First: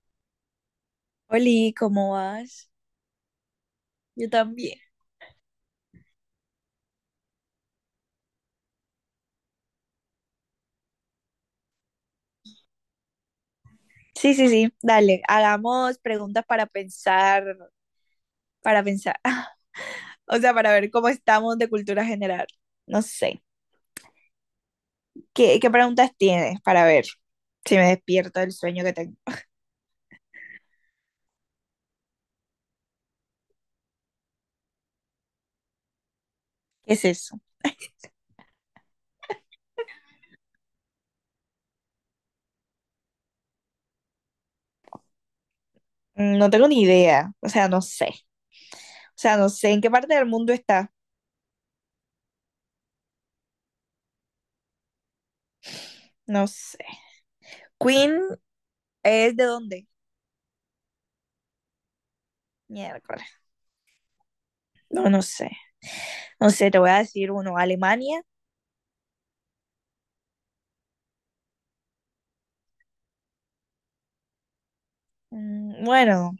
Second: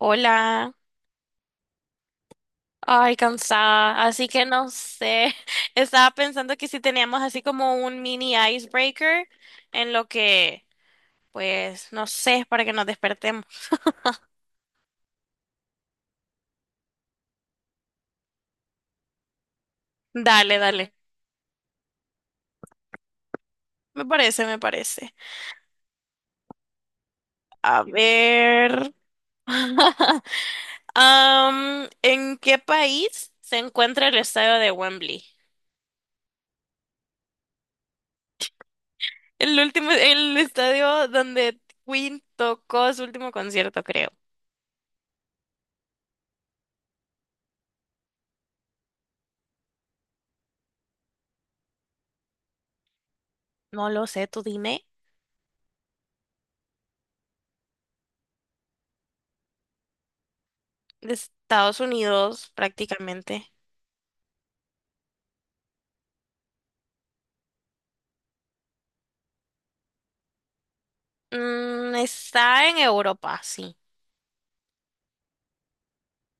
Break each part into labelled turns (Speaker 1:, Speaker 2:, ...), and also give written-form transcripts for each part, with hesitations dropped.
Speaker 1: Hola,
Speaker 2: Oli, ¿cómo vas?
Speaker 1: ay, cansada, así
Speaker 2: Yo
Speaker 1: que no
Speaker 2: también.
Speaker 1: sé, estaba pensando que si teníamos así como un mini icebreaker en lo que, pues, no sé, para que nos despertemos.
Speaker 2: Sí, sí, sí, dale, hagamos preguntas para pensar, o sea,
Speaker 1: Dale,
Speaker 2: para ver
Speaker 1: dale,
Speaker 2: cómo estamos de cultura general. No sé,
Speaker 1: me parece, me parece.
Speaker 2: ¿qué preguntas tienes para ver si
Speaker 1: A
Speaker 2: me despierto del sueño que
Speaker 1: ver,
Speaker 2: tengo?
Speaker 1: ¿En qué país se encuentra el estadio de Wembley?
Speaker 2: ¿Qué es eso?
Speaker 1: El último, el estadio donde Queen tocó su último concierto, creo.
Speaker 2: No tengo ni idea, o sea, no sé, o sea, no sé en qué parte del mundo está,
Speaker 1: No lo sé, tú dime.
Speaker 2: no sé. ¿Queen es de dónde?
Speaker 1: De Estados Unidos
Speaker 2: Miércoles,
Speaker 1: prácticamente.
Speaker 2: no, no sé, no sé, te voy a decir uno, Alemania,
Speaker 1: Está en Europa, sí.
Speaker 2: Mm, bueno.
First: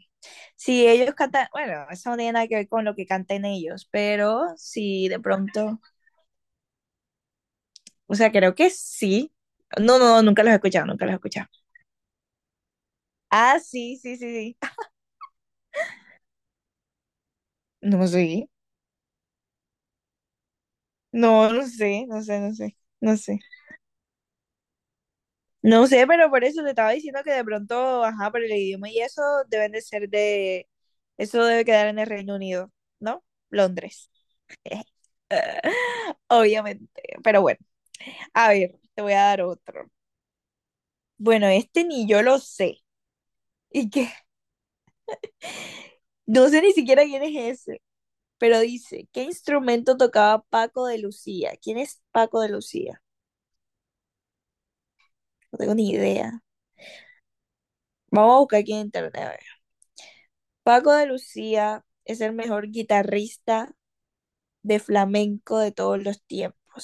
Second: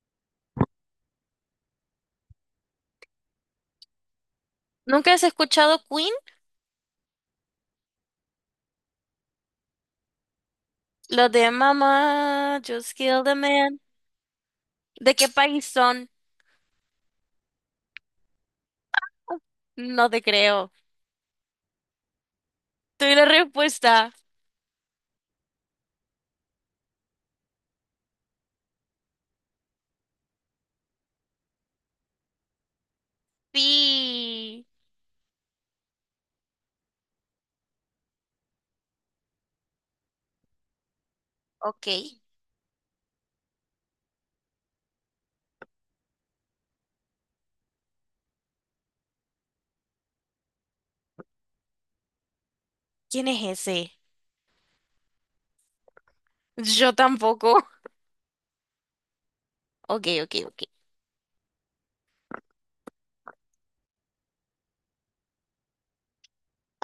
Speaker 2: Si ellos cantan, bueno, eso no tiene nada que ver con lo que canten ellos, pero si
Speaker 1: ¿Nunca
Speaker 2: de
Speaker 1: has escuchado
Speaker 2: pronto,
Speaker 1: Queen?
Speaker 2: o sea, creo que sí. No, no, nunca los he escuchado, nunca los he
Speaker 1: Los
Speaker 2: escuchado.
Speaker 1: de Mama, Just Kill the
Speaker 2: Ah,
Speaker 1: Man.
Speaker 2: sí, sí, sí, sí.
Speaker 1: ¿De qué país son?
Speaker 2: No sé,
Speaker 1: No te creo.
Speaker 2: no, no sé, no sé, no sé,
Speaker 1: Tuve
Speaker 2: no
Speaker 1: la
Speaker 2: sé.
Speaker 1: respuesta.
Speaker 2: No sé, pero por eso te estaba diciendo que de pronto, ajá, por el idioma y eso deben de ser de, eso debe quedar en el Reino Unido, ¿no? Londres.
Speaker 1: Sí.
Speaker 2: Obviamente, pero bueno, a ver, te voy a dar otro. Bueno, este
Speaker 1: Ok.
Speaker 2: ni yo lo sé. ¿Y qué? No sé ni siquiera quién es ese, pero dice, ¿qué instrumento tocaba Paco de Lucía? ¿Quién es Paco de Lucía?
Speaker 1: ¿Quién es ese?
Speaker 2: No tengo ni idea.
Speaker 1: Yo tampoco.
Speaker 2: Vamos a buscar aquí en internet. A ver.
Speaker 1: Ok, ok, ok.
Speaker 2: Paco de Lucía es el mejor guitarrista de flamenco de todos los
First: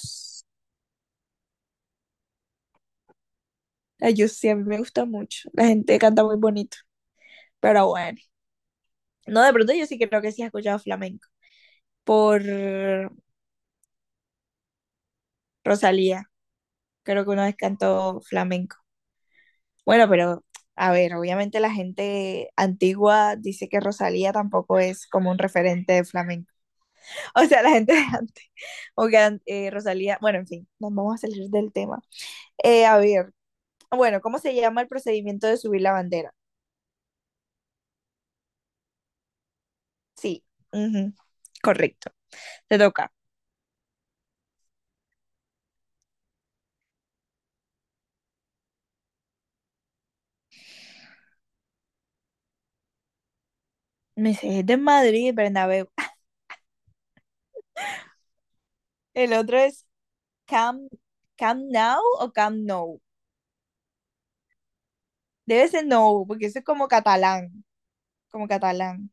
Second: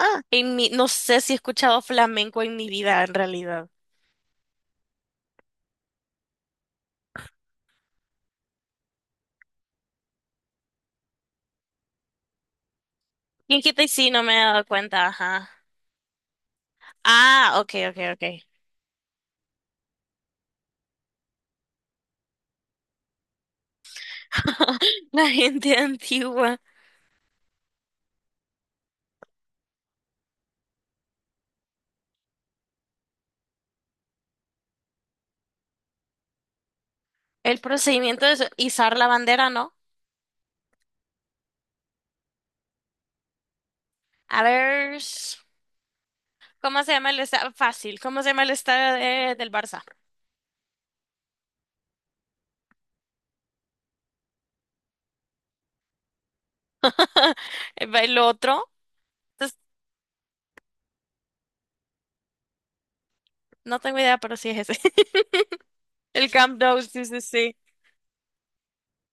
Speaker 1: Ah, no sé si he escuchado flamenco en mi vida, en realidad.
Speaker 2: Ay, yo sí, a mí me gusta mucho. La gente canta muy bonito, pero bueno. No, de pronto yo sí creo que sí he escuchado flamenco por
Speaker 1: ¿Quién quita y sí? No me he dado cuenta, ajá.
Speaker 2: Rosalía. Creo que una vez
Speaker 1: Ah, ok, ok,
Speaker 2: cantó
Speaker 1: ok.
Speaker 2: flamenco. Bueno, pero a ver, obviamente la gente antigua dice que Rosalía tampoco es
Speaker 1: La
Speaker 2: como un
Speaker 1: gente
Speaker 2: referente de flamenco.
Speaker 1: antigua.
Speaker 2: O sea, la gente de antes, o que Rosalía, bueno, en fin, nos vamos a salir del tema. A ver, bueno, ¿cómo se llama el procedimiento de subir la bandera?
Speaker 1: El procedimiento es izar la bandera, ¿no?
Speaker 2: Sí, ujú, correcto, te toca.
Speaker 1: A ver, s- ¿Cómo se llama el estadio? Fácil, ¿cómo se llama del Barça?
Speaker 2: Me sé, es de Madrid, Bernabéu.
Speaker 1: El otro,
Speaker 2: El
Speaker 1: entonces,
Speaker 2: otro es Camp, Camp Now o Camp No.
Speaker 1: no tengo idea, pero sí es ese.
Speaker 2: Debe ser No,
Speaker 1: El
Speaker 2: porque eso
Speaker 1: Camp
Speaker 2: es
Speaker 1: Nou,
Speaker 2: como
Speaker 1: sí, sí, sí.
Speaker 2: catalán, como catalán.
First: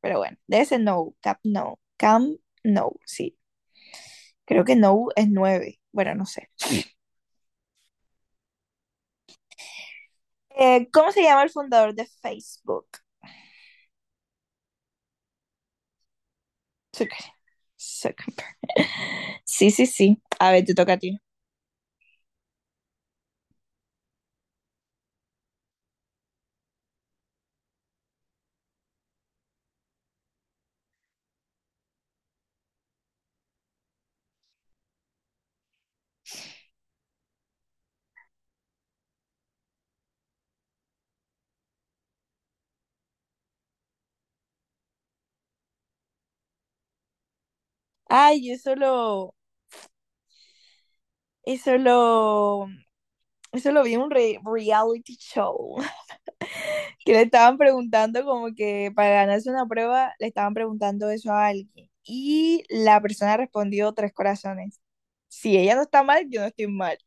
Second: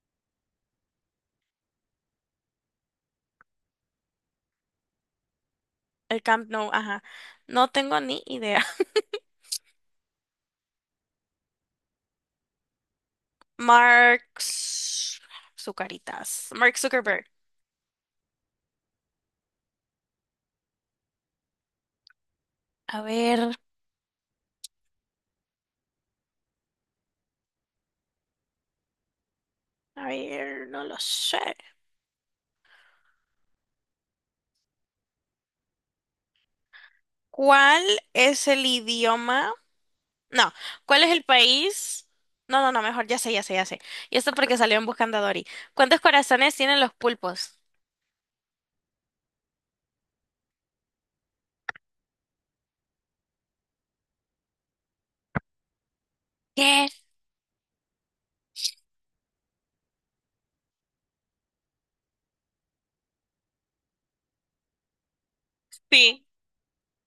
Speaker 2: Pero bueno, debe ser no, Cap no, Cam no, sí. Creo que no es nueve. Bueno,
Speaker 1: El
Speaker 2: no
Speaker 1: Camp
Speaker 2: sé.
Speaker 1: Nou, ajá. No tengo ni idea.
Speaker 2: ¿Cómo se llama el fundador de Facebook?
Speaker 1: Mark Z- Zucaritas. Mark Zuckerberg.
Speaker 2: Sí, sí, sí. A ver, te toca a ti.
Speaker 1: A ver, a ver, no lo sé. ¿Cuál es el idioma? No, ¿cuál es el país? No, no, no, mejor ya sé, ya sé, ya sé. Y esto porque salió en Buscando a Dory. ¿Cuántos corazones tienen los pulpos?
Speaker 2: Ay, yo solo, eso lo, eso lo vi en un reality show.
Speaker 1: ¿Qué?
Speaker 2: Que le estaban preguntando como que para ganarse una prueba, le estaban preguntando eso a alguien. Y la persona respondió tres corazones. Si ella no está
Speaker 1: Sí.
Speaker 2: mal, yo no estoy mal.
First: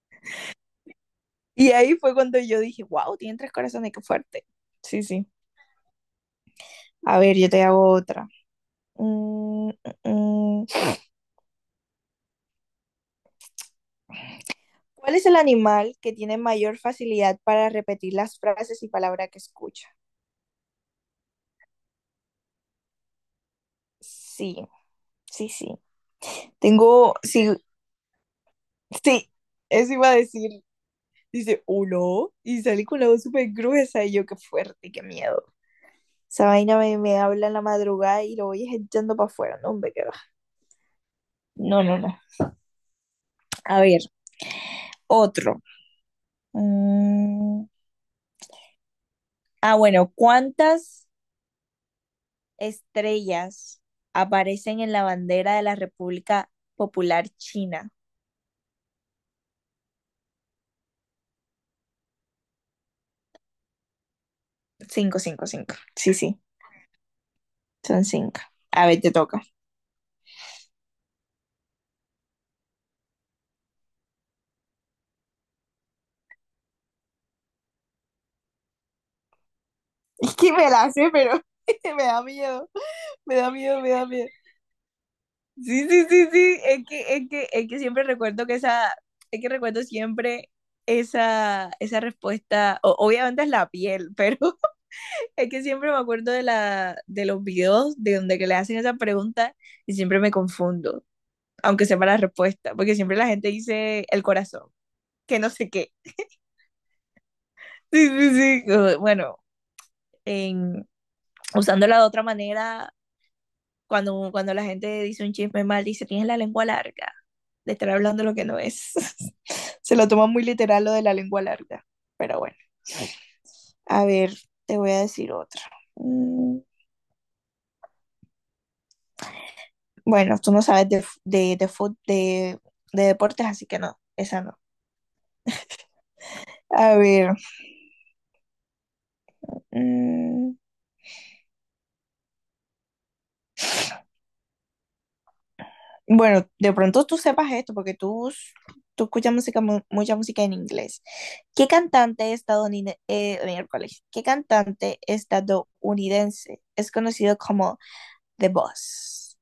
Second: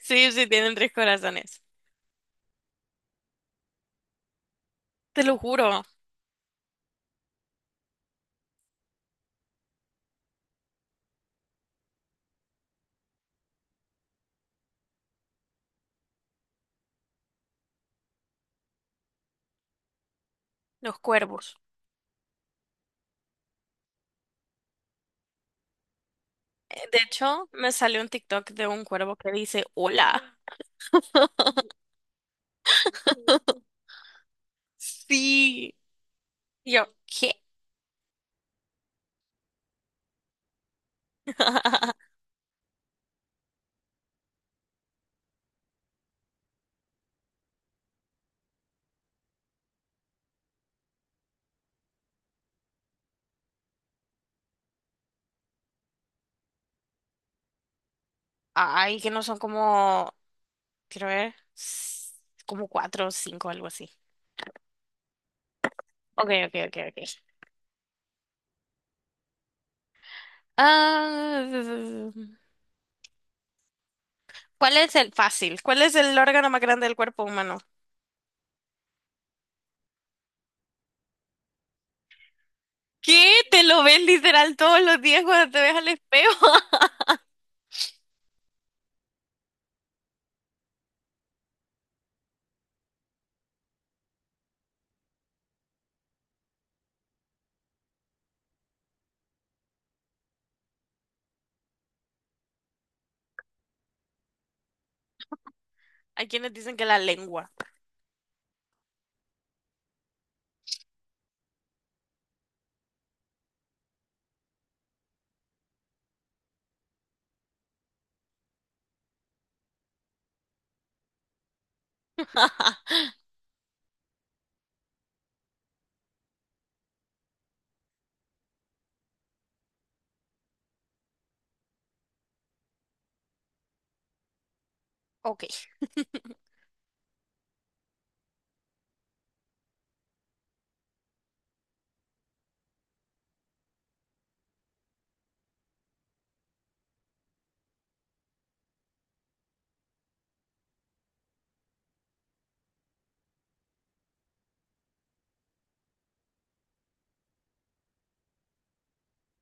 Speaker 1: Sí, sí, tienen tres corazones.
Speaker 2: Y ahí fue cuando yo dije, wow, tienen tres corazones, qué fuerte. Sí,
Speaker 1: Te
Speaker 2: sí.
Speaker 1: lo juro,
Speaker 2: A ver, yo te hago otra. Mm, mm. mm. ¿Cuál es el animal que tiene mayor facilidad para repetir las frases y palabras que escucha?
Speaker 1: los cuervos.
Speaker 2: Sí, sí, sí.
Speaker 1: De
Speaker 2: Tengo,
Speaker 1: hecho,
Speaker 2: sí,
Speaker 1: me salió un TikTok de un cuervo
Speaker 2: sí,
Speaker 1: que dice,
Speaker 2: eso iba a
Speaker 1: hola.
Speaker 2: decir. Dice, uno, y salí con la voz súper gruesa y yo, qué fuerte, qué miedo.
Speaker 1: Sí.
Speaker 2: Esa
Speaker 1: Y
Speaker 2: vaina
Speaker 1: yo,
Speaker 2: me
Speaker 1: ¿qué?
Speaker 2: habla en la madrugada y lo voy echando para afuera, no, hombre, qué va. No, no, no. A ver, otro. Mm. Ah, bueno, ¿cuántas estrellas aparecen en la bandera de la República Popular China?
Speaker 1: Ay, que no son como, quiero ver, como cuatro o cinco, algo así.
Speaker 2: Cinco, cinco, cinco. Sí,
Speaker 1: Ok,
Speaker 2: sí,
Speaker 1: ok, ok, ok.
Speaker 2: son cinco. A ver, te toca.
Speaker 1: Ah, ¿cuál es el fácil? ¿Cuál es el órgano más grande del cuerpo humano?
Speaker 2: Es que me la sé, pero me da miedo,
Speaker 1: ¿Qué?
Speaker 2: me da
Speaker 1: Te
Speaker 2: miedo,
Speaker 1: lo
Speaker 2: me
Speaker 1: ves
Speaker 2: da miedo.
Speaker 1: literal todos los días cuando te ves al
Speaker 2: Sí, sí, sí,
Speaker 1: espejo.
Speaker 2: sí, es que, siempre recuerdo que esa, es que recuerdo siempre esa respuesta, obviamente es la piel, pero es que siempre me acuerdo de la, de los videos de donde que le hacen esa pregunta y siempre me confundo. Aunque sepa la respuesta, porque siempre la gente dice el corazón, que no sé qué.
Speaker 1: Hay quienes dicen que la lengua.
Speaker 2: Sí, sí, sí. Bueno, en, usándola de otra manera, cuando la gente dice un chisme mal, dice, tienes la lengua larga, de estar hablando lo que no es. Se lo toma muy literal lo de la lengua larga, pero bueno, a ver, te voy a decir otra. Mm, Bueno, tú no sabes de, f- de, fut- de deportes, así que no, esa no.
Speaker 1: Ok.
Speaker 2: A ver, mm, Bueno, de pronto tú sepas esto, porque tú escuchas música, mucha música en inglés. ¿Qué cantante estadounidense, qué cantante estadounidense es conocido como The Boss?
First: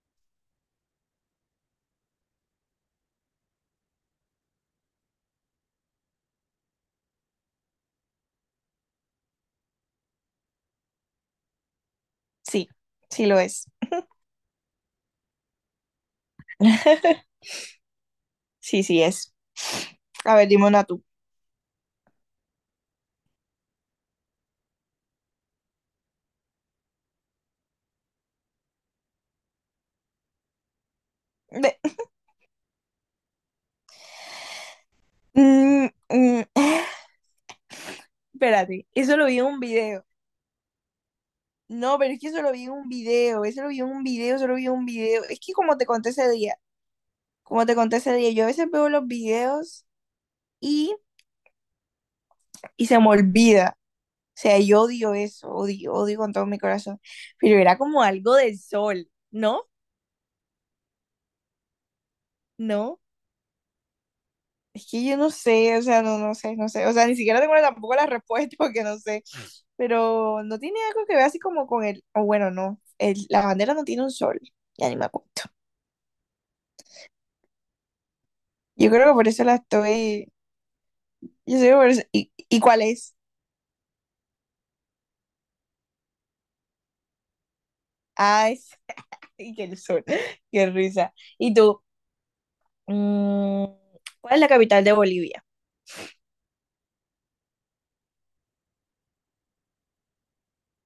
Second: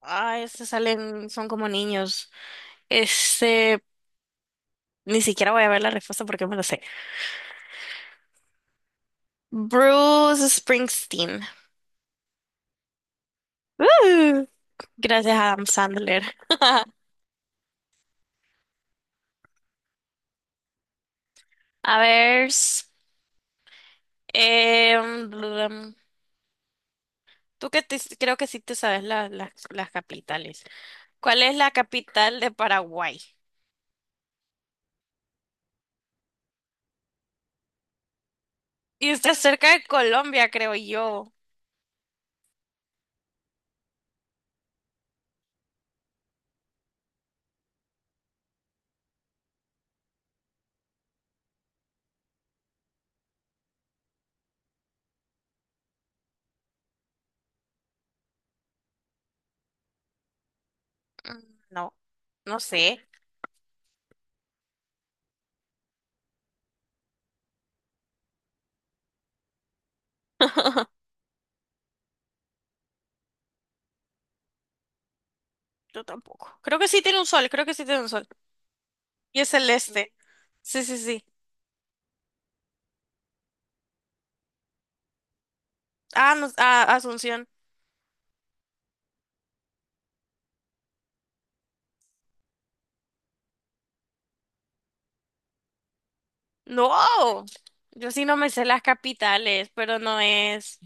Speaker 1: Ah, estos salen, son como niños. Este, ni siquiera voy a ver la respuesta porque me lo sé. Bruce Springsteen.
Speaker 2: Sí, sí lo es.
Speaker 1: Uh, Gracias a Adam Sandler.
Speaker 2: Sí, sí es. A ver, dime una tú.
Speaker 1: A ver, blum. Tú creo que sí te sabes las capitales. ¿Cuál es la
Speaker 2: De-
Speaker 1: capital de Paraguay?
Speaker 2: Mm, mm, Espérate,
Speaker 1: Y
Speaker 2: eso lo
Speaker 1: está
Speaker 2: vi en un
Speaker 1: cerca de
Speaker 2: video.
Speaker 1: Colombia, creo yo.
Speaker 2: No, pero es que eso lo vi en un video, eso lo vi en un video, eso lo vi en un video. Es que como te conté ese día, como te conté ese día, yo a veces veo los videos y se me olvida. O sea, yo odio eso, odio, odio con todo mi corazón. Pero era como algo del sol, ¿no?
Speaker 1: Mm, No, no sé.
Speaker 2: No, es que yo no sé, o sea, no, no sé, no sé. O sea, ni siquiera tengo tampoco la respuesta porque no sé. Pero no tiene algo que ver así como con el, o bueno, no, la bandera no tiene un sol, ya ni me acuerdo.
Speaker 1: Yo tampoco. Creo que sí tiene un sol, creo que sí tiene un sol.
Speaker 2: Yo creo que por
Speaker 1: Y
Speaker 2: eso
Speaker 1: es
Speaker 2: la
Speaker 1: celeste.
Speaker 2: estoy,
Speaker 1: Sí, sí, sí.
Speaker 2: yo sé que por eso, ¿y cuál es?
Speaker 1: Ah, no, ah, Asunción.
Speaker 2: Ah, es, y que el sol, qué risa. Y tú, mm, ¿cuál es la capital de Bolivia?
Speaker 1: No, yo sí no me sé las capitales, pero no es.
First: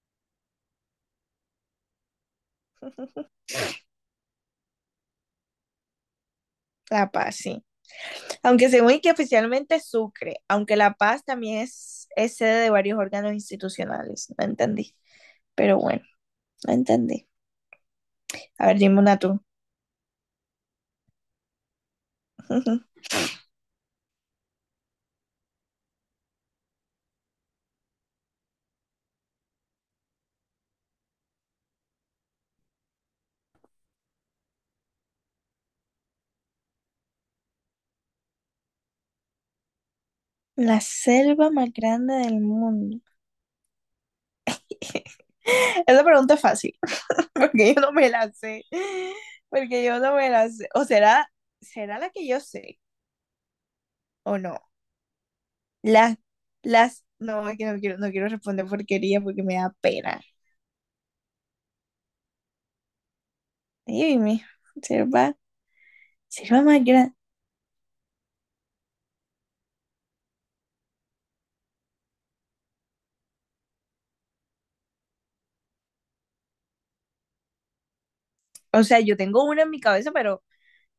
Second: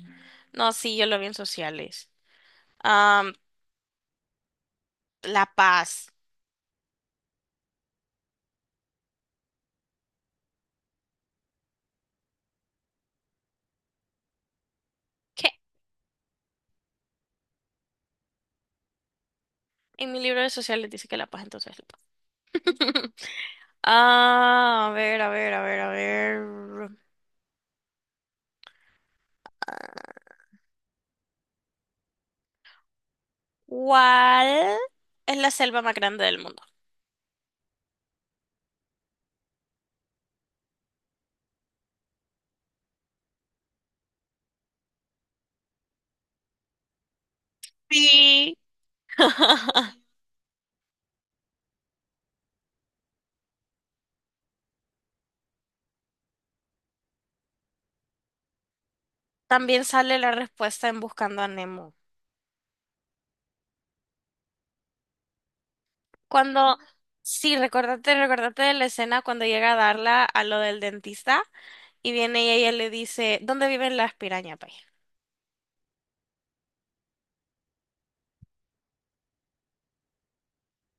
Speaker 1: No, sí, yo lo vi en sociales. Am, La Paz.
Speaker 2: La Paz, sí. Aunque según que oficialmente es Sucre, aunque La Paz también es sede de varios órganos institucionales. No entendí.
Speaker 1: ¿Qué?
Speaker 2: Pero bueno, no entendí. A ver, dime una tú.
Speaker 1: En mi libro de sociales dice que La Paz, entonces La Paz. Ah, a ver, a ver, a ver, a ver. ¿Cuál es la selva más grande del mundo?
Speaker 2: La selva más grande del mundo. Esa pregunta es fácil, porque yo no me la
Speaker 1: Sí.
Speaker 2: sé. Porque yo no me la sé. O será, será la que yo sé, o no. Las, no, es que no quiero, no quiero responder porquería porque me da
Speaker 1: También sale
Speaker 2: pena.
Speaker 1: la respuesta en Buscando a Nemo.
Speaker 2: Ay, mi selva, selva
Speaker 1: Cuando,
Speaker 2: más grande.
Speaker 1: sí, recordate, recordate de la escena cuando llega a darla a lo del dentista, y viene ella y ella le dice, ¿dónde viven las pirañas, pues?
Speaker 2: O sea, yo tengo una en mi cabeza, pero,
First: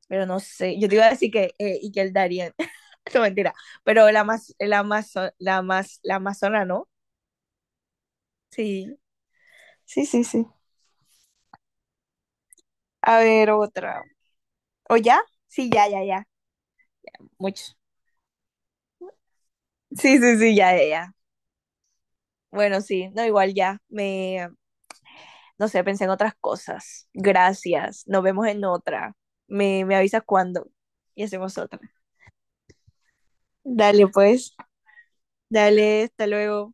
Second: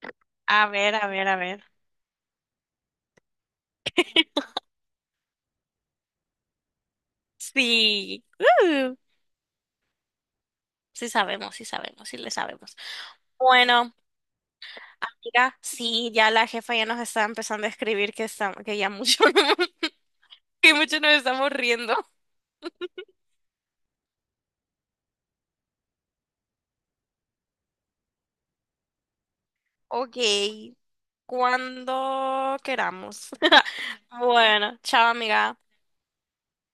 Speaker 2: pero no
Speaker 1: A
Speaker 2: sé. Yo te
Speaker 1: ver,
Speaker 2: iba
Speaker 1: a
Speaker 2: a
Speaker 1: ver,
Speaker 2: decir
Speaker 1: a
Speaker 2: que,
Speaker 1: ver.
Speaker 2: y que el Darien. No, mentira. Pero la más, la más, la más, la amazona, ¿no?
Speaker 1: Sí. Uh,
Speaker 2: Sí. Sí, sí, sí.
Speaker 1: sí sabemos, sí sabemos, sí le sabemos.
Speaker 2: A ver,
Speaker 1: Bueno,
Speaker 2: otra. ¿O ya?
Speaker 1: mira,
Speaker 2: Sí, ya, ya,
Speaker 1: sí,
Speaker 2: ya.
Speaker 1: ya la jefa ya nos está empezando a
Speaker 2: Mucho.
Speaker 1: escribir que está, que ya mucho,
Speaker 2: Sí, sí, sí,
Speaker 1: que
Speaker 2: ya, ya,
Speaker 1: mucho nos
Speaker 2: ya.
Speaker 1: estamos riendo.
Speaker 2: Bueno, sí. No, igual ya. No sé, pensé en otras cosas. Gracias. Nos vemos en otra. Me
Speaker 1: Ok,
Speaker 2: avisas cuándo y hacemos otra.
Speaker 1: cuando queramos.
Speaker 2: Dale, pues.
Speaker 1: Bueno, chao amiga.
Speaker 2: Dale, hasta luego.